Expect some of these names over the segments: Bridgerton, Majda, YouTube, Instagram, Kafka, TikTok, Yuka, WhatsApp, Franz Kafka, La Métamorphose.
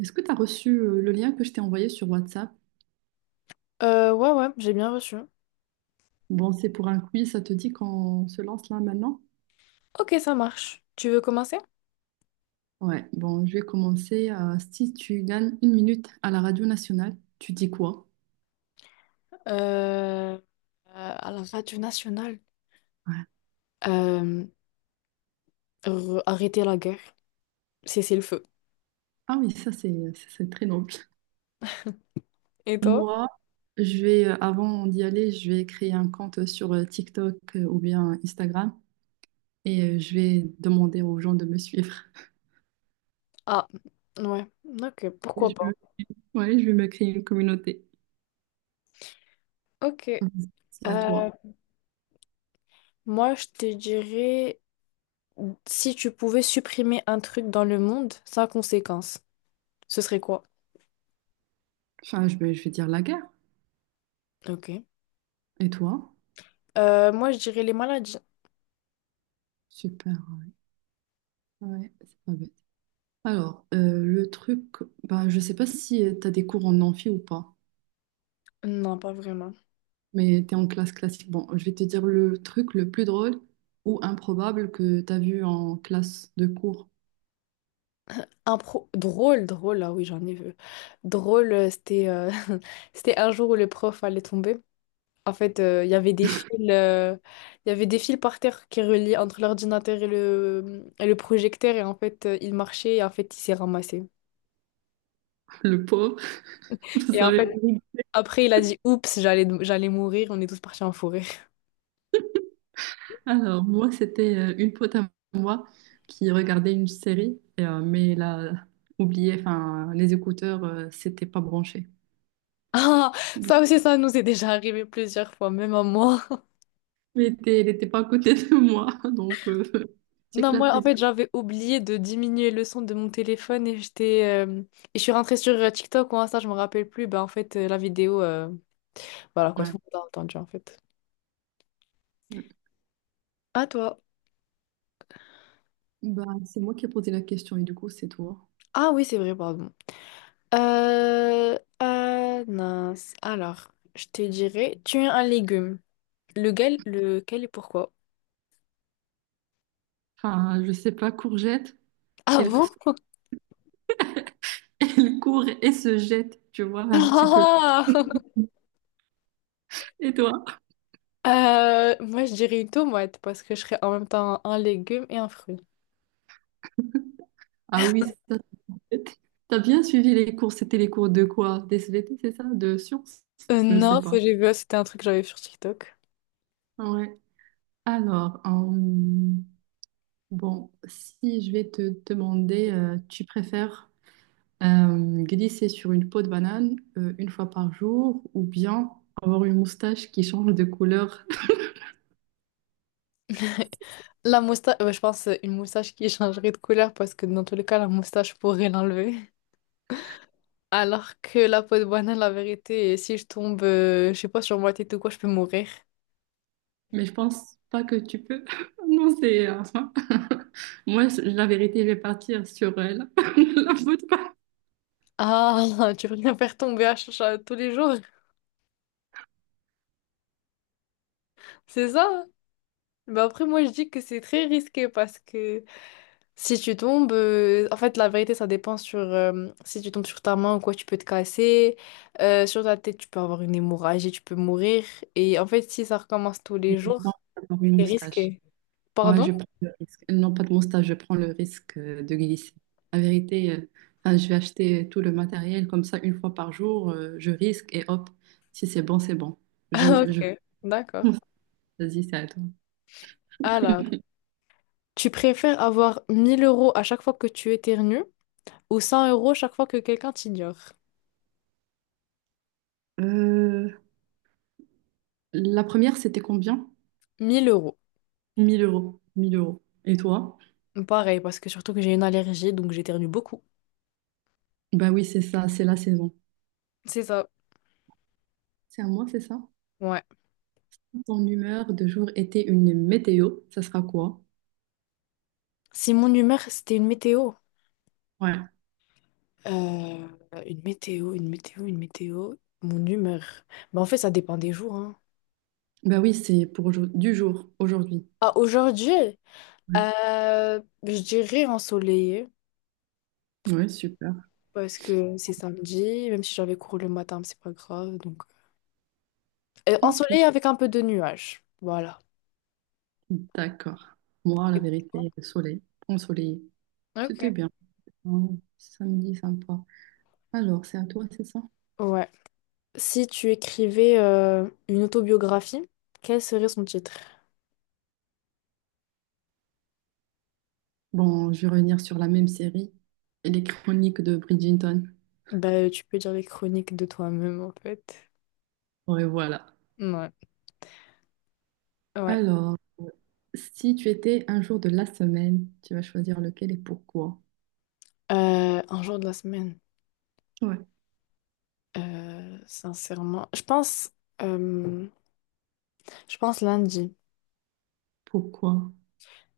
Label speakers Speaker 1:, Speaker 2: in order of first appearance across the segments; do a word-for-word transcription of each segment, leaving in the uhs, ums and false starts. Speaker 1: Est-ce que tu as reçu euh, le lien que je t'ai envoyé sur WhatsApp?
Speaker 2: Euh, ouais, ouais, j'ai bien reçu.
Speaker 1: Bon, c'est pour un quiz, ça te dit qu'on se lance là maintenant?
Speaker 2: Ok, ça marche. Tu veux commencer?
Speaker 1: Ouais, bon, je vais commencer. euh, si tu gagnes une minute à la radio nationale, tu dis quoi?
Speaker 2: Euh, euh, à la radio nationale.
Speaker 1: Ouais.
Speaker 2: Euh, re- Arrêter la guerre. Cesser le feu.
Speaker 1: Ah oui, ça c'est ça, c'est très noble.
Speaker 2: Et toi?
Speaker 1: Moi, je vais, euh, avant d'y aller, je vais créer un compte sur euh, TikTok, euh, ou bien Instagram, et euh, je vais demander aux gens de me suivre.
Speaker 2: Ah, ouais. Ok,
Speaker 1: Je
Speaker 2: pourquoi
Speaker 1: vais-
Speaker 2: pas.
Speaker 1: ouais, je vais me créer une communauté.
Speaker 2: Ok.
Speaker 1: C'est à toi.
Speaker 2: Euh, Moi, je te dirais, si tu pouvais supprimer un truc dans le monde sans conséquence, ce serait quoi?
Speaker 1: Enfin, je vais, je vais dire la guerre.
Speaker 2: Ok.
Speaker 1: Et toi?
Speaker 2: Euh, moi, je dirais les maladies.
Speaker 1: Super. Ouais, c'est pas bête. Alors, euh, le truc, bah, je sais pas si tu as des cours en amphi ou pas,
Speaker 2: Non, pas vraiment.
Speaker 1: mais tu es en classe classique. Bon, je vais te dire le truc le plus drôle ou improbable que tu as vu en classe de cours.
Speaker 2: Impro drôle, drôle, ah oui, j'en ai vu. Drôle, euh, c'était euh, c'était un jour où le prof allait tomber. En fait, euh, il y avait des fils, euh, il y avait des fils par terre qui reliaient entre l'ordinateur et le, et le projecteur. Et en fait, euh, il marchait et en fait, il s'est ramassé.
Speaker 1: Le pauvre, vous
Speaker 2: Et en
Speaker 1: savez.
Speaker 2: fait, après, il a dit, Oups, j'allais j'allais mourir. On est tous partis en forêt.
Speaker 1: Alors, moi, c'était euh, une pote à moi qui regardait une série, et, euh, mais elle a oublié, enfin, les écouteurs, euh, c'était pas branché.
Speaker 2: Ah, ça aussi, ça nous est déjà arrivé plusieurs fois, même à moi.
Speaker 1: Mais t'es, elle était pas à côté de moi, donc euh,
Speaker 2: Non, moi, en
Speaker 1: j'éclatais de.
Speaker 2: fait, j'avais oublié de diminuer le son de mon téléphone et j'étais. euh, Et je suis rentrée sur euh, TikTok ou Insta, je me rappelle plus. Bah, en fait, euh, la vidéo. euh, Voilà quoi,
Speaker 1: Ouais.
Speaker 2: tout le monde a entendu en fait. À toi.
Speaker 1: Bah, c'est moi qui ai posé la question et du coup, c'est toi.
Speaker 2: Ah oui, c'est vrai, pardon. Euh... euh, mince. Alors, je te dirais, tu es un légume. Lequel, lequel et pourquoi?
Speaker 1: Enfin, je sais pas, courgette,
Speaker 2: Ah
Speaker 1: elle,
Speaker 2: bon?
Speaker 1: elle court et se jette, tu vois, un petit peu. Et toi?
Speaker 2: Ah, Euh, moi, je dirais une tomate parce que je serais en même temps un légume et un fruit.
Speaker 1: Ah oui, ça te jette. T'as bien suivi les cours, c'était les cours de quoi? Des S V T, c'est ça? De sciences?
Speaker 2: Euh,
Speaker 1: Je sais
Speaker 2: non, ça,
Speaker 1: pas.
Speaker 2: j'ai vu, c'était un truc que j'avais vu sur TikTok.
Speaker 1: Ouais. Alors, euh, bon, si je vais te demander, euh, tu préfères euh, glisser sur une peau de banane euh, une fois par jour, ou bien avoir une moustache qui change de couleur?
Speaker 2: La moustache, je pense euh, une moustache qui changerait de couleur parce que dans tous les cas, la moustache pourrait l'enlever. Alors que la peau de banane, la vérité, si je tombe, euh, je sais pas, sur ma tête ou quoi, je peux mourir.
Speaker 1: Mais je pense pas que tu peux. Non, c'est... euh, enfin, moi, la vérité, je vais partir sur euh, la, la faute pas.
Speaker 2: Ah, tu veux bien faire tomber à, ch- ch- tous les jours, c'est ça? Mais après, moi, je dis que c'est très risqué parce que si tu tombes, euh, en fait, la vérité, ça dépend sur euh, si tu tombes sur ta main ou quoi, tu peux te casser. Euh, sur ta tête, tu peux avoir une hémorragie, tu peux mourir. Et en fait, si ça recommence tous
Speaker 1: Mais
Speaker 2: les
Speaker 1: je
Speaker 2: jours,
Speaker 1: pense avoir une
Speaker 2: c'est
Speaker 1: moustache.
Speaker 2: risqué.
Speaker 1: Moi,
Speaker 2: Pardon?
Speaker 1: je prends le risque. Non, pas de moustache, je prends le risque euh, de glisser. La vérité, euh, enfin, je vais acheter tout le matériel comme ça une fois par jour. euh, je risque et hop, si c'est bon, c'est bon. J'aime, je.
Speaker 2: Ok, d'accord.
Speaker 1: Vas-y, c'est à toi.
Speaker 2: Alors, tu préfères avoir mille euros à chaque fois que tu éternues ou cent euros chaque fois que quelqu'un t'ignore?
Speaker 1: Euh, la première, c'était combien?
Speaker 2: Mille euros.
Speaker 1: Mille euros. Mille euros. Et toi?
Speaker 2: Pareil, parce que surtout que j'ai une allergie, donc j'éternue beaucoup.
Speaker 1: Bah oui, c'est ça, c'est la saison.
Speaker 2: C'est ça,
Speaker 1: C'est à moi, c'est ça?
Speaker 2: ouais.
Speaker 1: Ton humeur de jour était une météo, ça sera quoi?
Speaker 2: Si mon humeur, c'était une météo.
Speaker 1: Ouais.
Speaker 2: Euh, une météo, une météo, une météo. Mon humeur. Bah, en fait, ça dépend des jours, hein.
Speaker 1: Bah oui, c'est pour aujourd- du jour, aujourd'hui.
Speaker 2: Ah, aujourd'hui,
Speaker 1: Ouais.
Speaker 2: euh, je dirais ensoleillé,
Speaker 1: Ouais, super.
Speaker 2: parce que c'est samedi, même si j'avais cours le matin, mais c'est pas grave, donc... Euh,
Speaker 1: Ok.
Speaker 2: ensoleillé avec un peu de nuages. Voilà.
Speaker 1: D'accord. Moi, la vérité, le soleil, ensoleillé. C'était
Speaker 2: Ok.
Speaker 1: bien. Ouais, samedi, sympa. Alors, c'est à toi, c'est ça?
Speaker 2: Ouais. Si tu écrivais euh, une autobiographie, quel serait son titre?
Speaker 1: Bon, je vais revenir sur la même série, les chroniques de Bridgerton.
Speaker 2: Bah, tu peux dire les chroniques de toi-même, en fait.
Speaker 1: Ouais, voilà.
Speaker 2: Ouais. Ouais.
Speaker 1: Alors, si tu étais un jour de la semaine, tu vas choisir lequel et pourquoi?
Speaker 2: Euh, un jour de la semaine.
Speaker 1: Ouais.
Speaker 2: Euh, sincèrement, je pense, euh, je pense lundi.
Speaker 1: Pourquoi?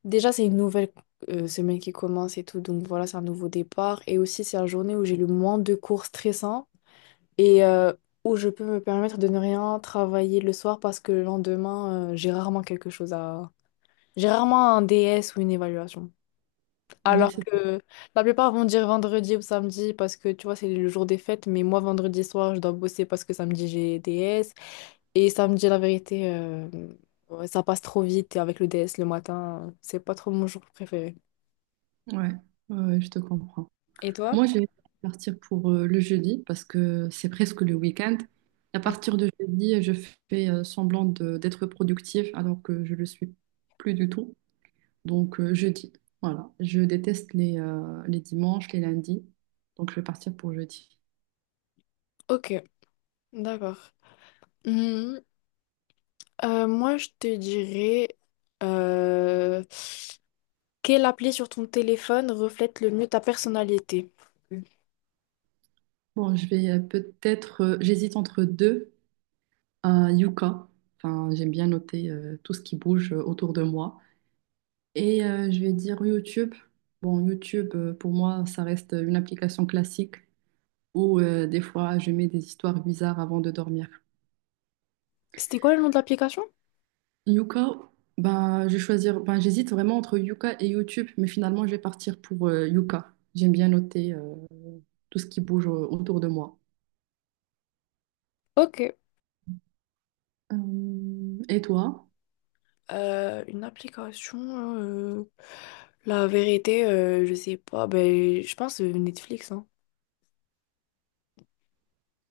Speaker 2: Déjà, c'est une nouvelle euh, semaine qui commence et tout, donc voilà, c'est un nouveau départ. Et aussi, c'est la journée où j'ai le moins de cours stressants et euh, où je peux me permettre de ne rien travailler le soir parce que le lendemain, euh, j'ai rarement quelque chose à... J'ai rarement un D S ou une évaluation.
Speaker 1: Ouais,
Speaker 2: Alors
Speaker 1: c'est
Speaker 2: que la plupart vont dire vendredi ou samedi parce que tu vois, c'est le jour des fêtes, mais moi, vendredi soir, je dois bosser parce que samedi, j'ai D S. Et samedi, la vérité, euh, ouais, ça passe trop vite et avec le D S le matin, c'est pas trop mon jour préféré.
Speaker 1: Ouais, ouais, ouais, je te comprends.
Speaker 2: Et toi?
Speaker 1: Moi, je vais partir pour euh, le jeudi parce que c'est presque le week-end. À
Speaker 2: Mm.
Speaker 1: partir de jeudi, je fais euh, semblant de- d'être productive alors que je le suis plus du tout. Donc, euh, jeudi. Voilà. Je déteste les, euh, les dimanches, les lundis. Donc, je vais partir pour jeudi.
Speaker 2: Ok, d'accord. Euh, moi, je te dirais euh, quelle appli sur ton téléphone reflète le mieux ta personnalité?
Speaker 1: Bon, je vais euh, peut-être. euh, j'hésite entre deux. Un yucca. Enfin, j'aime bien noter euh, tout ce qui bouge euh, autour de moi. Et euh, je vais dire YouTube. Bon, YouTube, euh, pour moi, ça reste une application classique où euh, des fois, je mets des histoires bizarres avant de dormir.
Speaker 2: C'était quoi le nom de l'application?
Speaker 1: Yuka, ben, je vais choisir, ben, j'hésite vraiment entre Yuka et YouTube, mais finalement, je vais partir pour euh, Yuka. J'aime bien noter euh, tout ce qui bouge euh, autour de moi.
Speaker 2: Ok.
Speaker 1: Euh, et toi?
Speaker 2: Euh, une application, euh, la vérité, euh, je sais pas. Ben, je pense euh, Netflix, hein.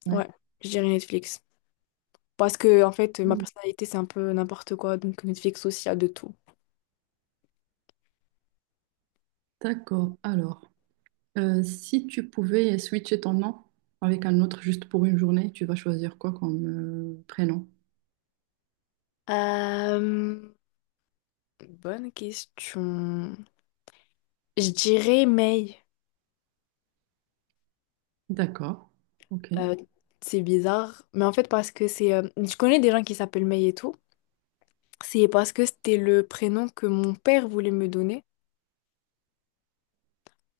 Speaker 1: Ouais.
Speaker 2: Ouais, je dirais Netflix. Parce que, en fait, ma personnalité, c'est un peu n'importe quoi. Donc, Netflix aussi a de tout.
Speaker 1: D'accord. Alors, euh, si tu pouvais switcher ton nom avec un autre juste pour une journée, tu vas choisir quoi comme euh, prénom?
Speaker 2: Euh, Bonne question. Je dirais Mail.
Speaker 1: D'accord. Ok.
Speaker 2: Euh, c'est bizarre, mais en fait parce que c'est... euh, je connais des gens qui s'appellent May et tout. C'est parce que c'était le prénom que mon père voulait me donner.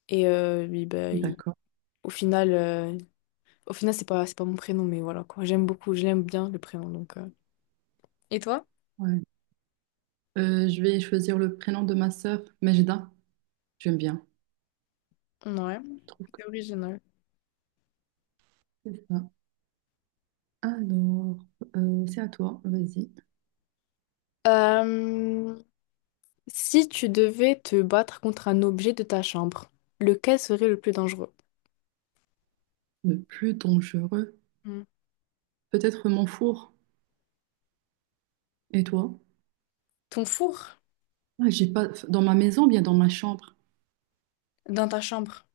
Speaker 2: Et euh, lui, bah, il-
Speaker 1: D'accord.
Speaker 2: au final, euh, au final c'est pas, c'est pas mon prénom, mais voilà quoi. J'aime beaucoup, je l'aime bien le prénom. Donc, euh. Et toi?
Speaker 1: Ouais. Euh, je vais choisir le prénom de ma sœur, Majda. J'aime bien.
Speaker 2: Ouais,
Speaker 1: Je trouve que
Speaker 2: c'est original.
Speaker 1: c'est ça. Alors, euh, c'est à toi. Vas-y.
Speaker 2: Euh, Si tu devais te battre contre un objet de ta chambre, lequel serait le plus dangereux?
Speaker 1: Le plus dangereux.
Speaker 2: Hmm.
Speaker 1: Peut-être mon four. Et toi?
Speaker 2: Ton four
Speaker 1: Ah, j'ai pas. Dans ma maison, ou bien dans ma chambre.
Speaker 2: dans ta chambre.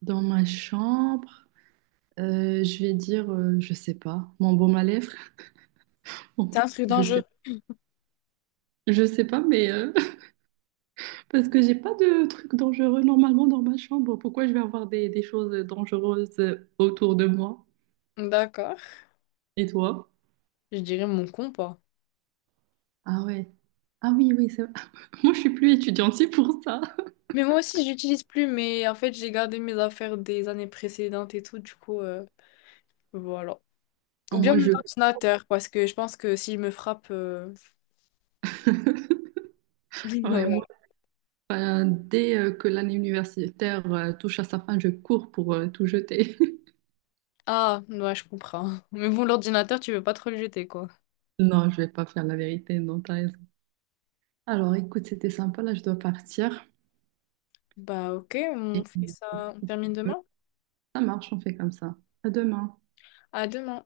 Speaker 1: Dans ma chambre, euh, je vais dire, euh, je sais pas. Mon baume à lèvres. Bon,
Speaker 2: C'est un truc
Speaker 1: je sais,
Speaker 2: dangereux.
Speaker 1: je sais pas, mais. euh, Parce que j'ai pas de trucs dangereux normalement dans ma chambre. Pourquoi je vais avoir des, des choses dangereuses autour de moi?
Speaker 2: D'accord.
Speaker 1: Et toi?
Speaker 2: Je dirais mon compas.
Speaker 1: Ah ouais. Ah oui, oui, c'est moi, je suis plus étudiante, c'est pour ça.
Speaker 2: Mais moi aussi, j'utilise plus, mais en fait, j'ai gardé mes affaires des années précédentes et tout, du coup, euh, voilà.
Speaker 1: Ah,
Speaker 2: Ou bien
Speaker 1: moi,
Speaker 2: mon
Speaker 1: je.
Speaker 2: ordinateur, parce que je pense que s'il me frappe. euh,
Speaker 1: ouais, moi,
Speaker 2: ouais.
Speaker 1: euh, dès euh, que l'année universitaire euh, touche à sa fin, je cours pour euh, tout jeter.
Speaker 2: Ah, ouais, je comprends. Mais bon, l'ordinateur, tu veux pas trop le jeter, quoi.
Speaker 1: Non, je vais pas faire la vérité, non, t'as raison. Alors, écoute, c'était sympa, là, je dois partir.
Speaker 2: Bah, ok, on
Speaker 1: Et
Speaker 2: fait ça, on termine
Speaker 1: euh,
Speaker 2: demain.
Speaker 1: ça marche, on fait comme ça. À demain.
Speaker 2: À demain.